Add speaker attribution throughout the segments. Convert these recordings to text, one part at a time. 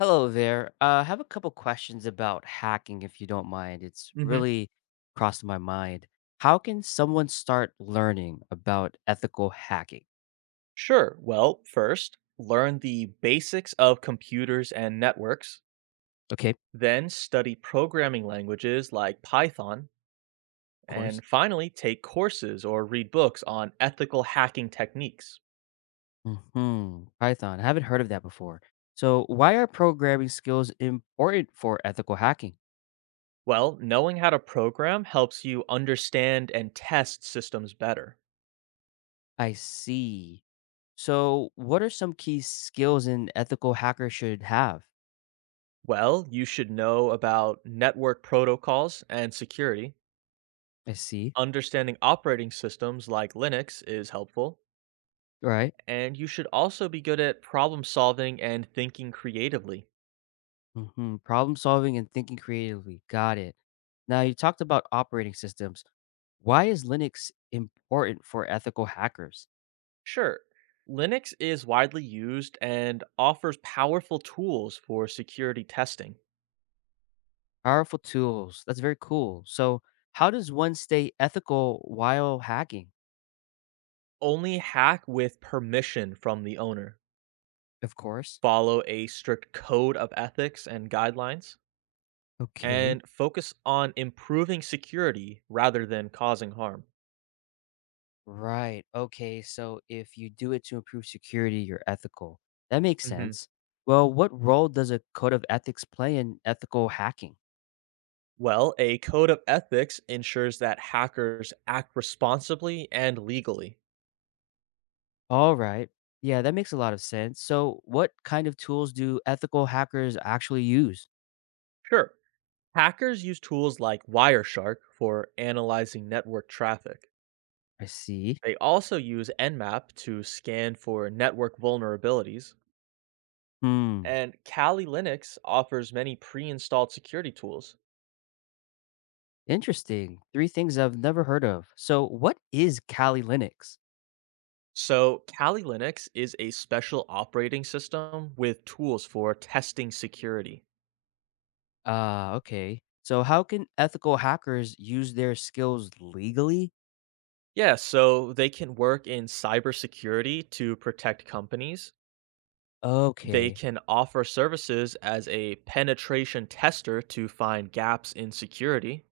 Speaker 1: Hello there. I have a couple questions about hacking, if you don't mind. It's
Speaker 2: Hmm.
Speaker 1: really crossed my mind. How can someone start learning about ethical hacking?
Speaker 2: Sure. Well, first, learn the basics of computers and networks,
Speaker 1: Okay,
Speaker 2: then study programming languages like Python,
Speaker 1: of course.
Speaker 2: and finally, take courses or read books on ethical hacking techniques.
Speaker 1: Hmm. Python. I haven't heard of that before. So, why are programming skills important for ethical hacking?
Speaker 2: Well, knowing how to program helps you understand and test systems better.
Speaker 1: I see. So, what are some key skills an ethical hacker should have?
Speaker 2: Well, you should know about network protocols and security.
Speaker 1: I see.
Speaker 2: Understanding operating systems like Linux is helpful.
Speaker 1: Right.
Speaker 2: And you should also be good at problem solving and thinking creatively.
Speaker 1: Hmm. Problem solving and thinking creatively. Got it. Now, you talked about operating systems. Why is Linux important for ethical hackers?
Speaker 2: Sure, Linux is widely used and offers powerful tools for security testing.
Speaker 1: Powerful tools. That's very cool. So, how does one stay ethical while hacking?
Speaker 2: Only hack with permission from the owner,
Speaker 1: Of course.
Speaker 2: follow a strict code of ethics and guidelines,
Speaker 1: Okay.
Speaker 2: and focus on improving security rather than causing harm.
Speaker 1: Right. Okay. So, if you do it to improve security, you're ethical. That makes
Speaker 2: Hmm.
Speaker 1: sense. Well, what role does a code of ethics play in ethical hacking?
Speaker 2: Well, a code of ethics ensures that hackers act responsibly and legally.
Speaker 1: All right. Yeah, that makes a lot of sense. So, what kind of tools do ethical hackers actually use?
Speaker 2: Sure, hackers use tools like Wireshark for analyzing network traffic.
Speaker 1: I see.
Speaker 2: They also use Nmap to scan for network vulnerabilities,
Speaker 1: Hmm.
Speaker 2: and Kali Linux offers many pre installed security tools.
Speaker 1: Interesting. Three things I've never heard of. So, what is Kali Linux?
Speaker 2: So, Kali Linux is a special operating system with tools for testing security.
Speaker 1: Okay. So, how can ethical hackers use their skills legally?
Speaker 2: Yeah, so they can work in cybersecurity to protect companies. They
Speaker 1: Okay.
Speaker 2: can offer services as a penetration tester to find gaps in security,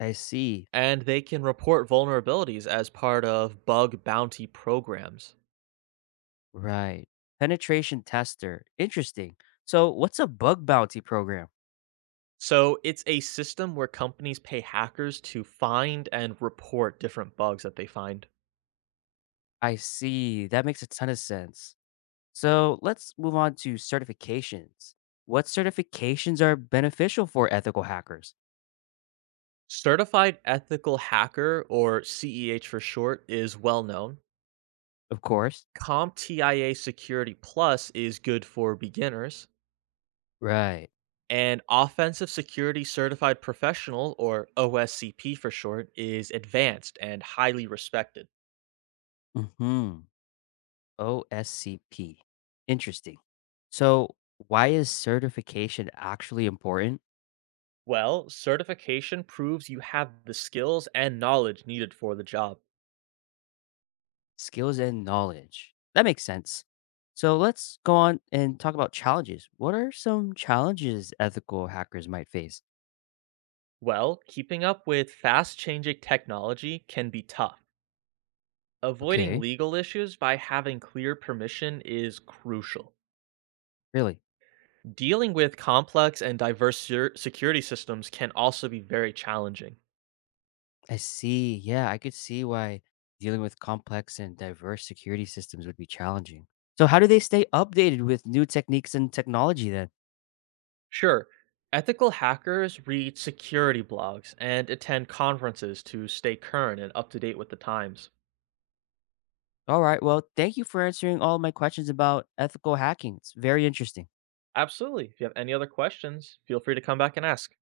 Speaker 1: I see.
Speaker 2: and they can report vulnerabilities as part of bug bounty programs.
Speaker 1: Right. Penetration tester. Interesting. So, what's a bug bounty program?
Speaker 2: So it's a system where companies pay hackers to find and report different bugs that they find.
Speaker 1: I see. That makes a ton of sense. So let's move on to certifications. What certifications are beneficial for ethical hackers?
Speaker 2: Certified Ethical Hacker, or CEH for short, is well known.
Speaker 1: Of course.
Speaker 2: CompTIA Security Plus is good for beginners.
Speaker 1: Right.
Speaker 2: And Offensive Security Certified Professional, or OSCP for short, is advanced and highly respected.
Speaker 1: Hmm. OSCP. Interesting. So, why is certification actually important?
Speaker 2: Well, certification proves you have the skills and knowledge needed for the job.
Speaker 1: Skills and knowledge. That makes sense. So, let's go on and talk about challenges. What are some challenges ethical hackers might face?
Speaker 2: Well, keeping up with fast changing technology can be tough. Avoiding
Speaker 1: Okay,
Speaker 2: legal issues by having clear permission is crucial.
Speaker 1: really?
Speaker 2: Dealing with complex and diverse security systems can also be very challenging.
Speaker 1: I see. Yeah, I could see why dealing with complex and diverse security systems would be challenging. So, how do they stay updated with new techniques and technology then?
Speaker 2: Sure, ethical hackers read security blogs and attend conferences to stay current and up to date with the times.
Speaker 1: All right. Well, thank you for answering all my questions about ethical hacking. It's very interesting.
Speaker 2: Absolutely. If you have any other questions, feel free to come back and ask.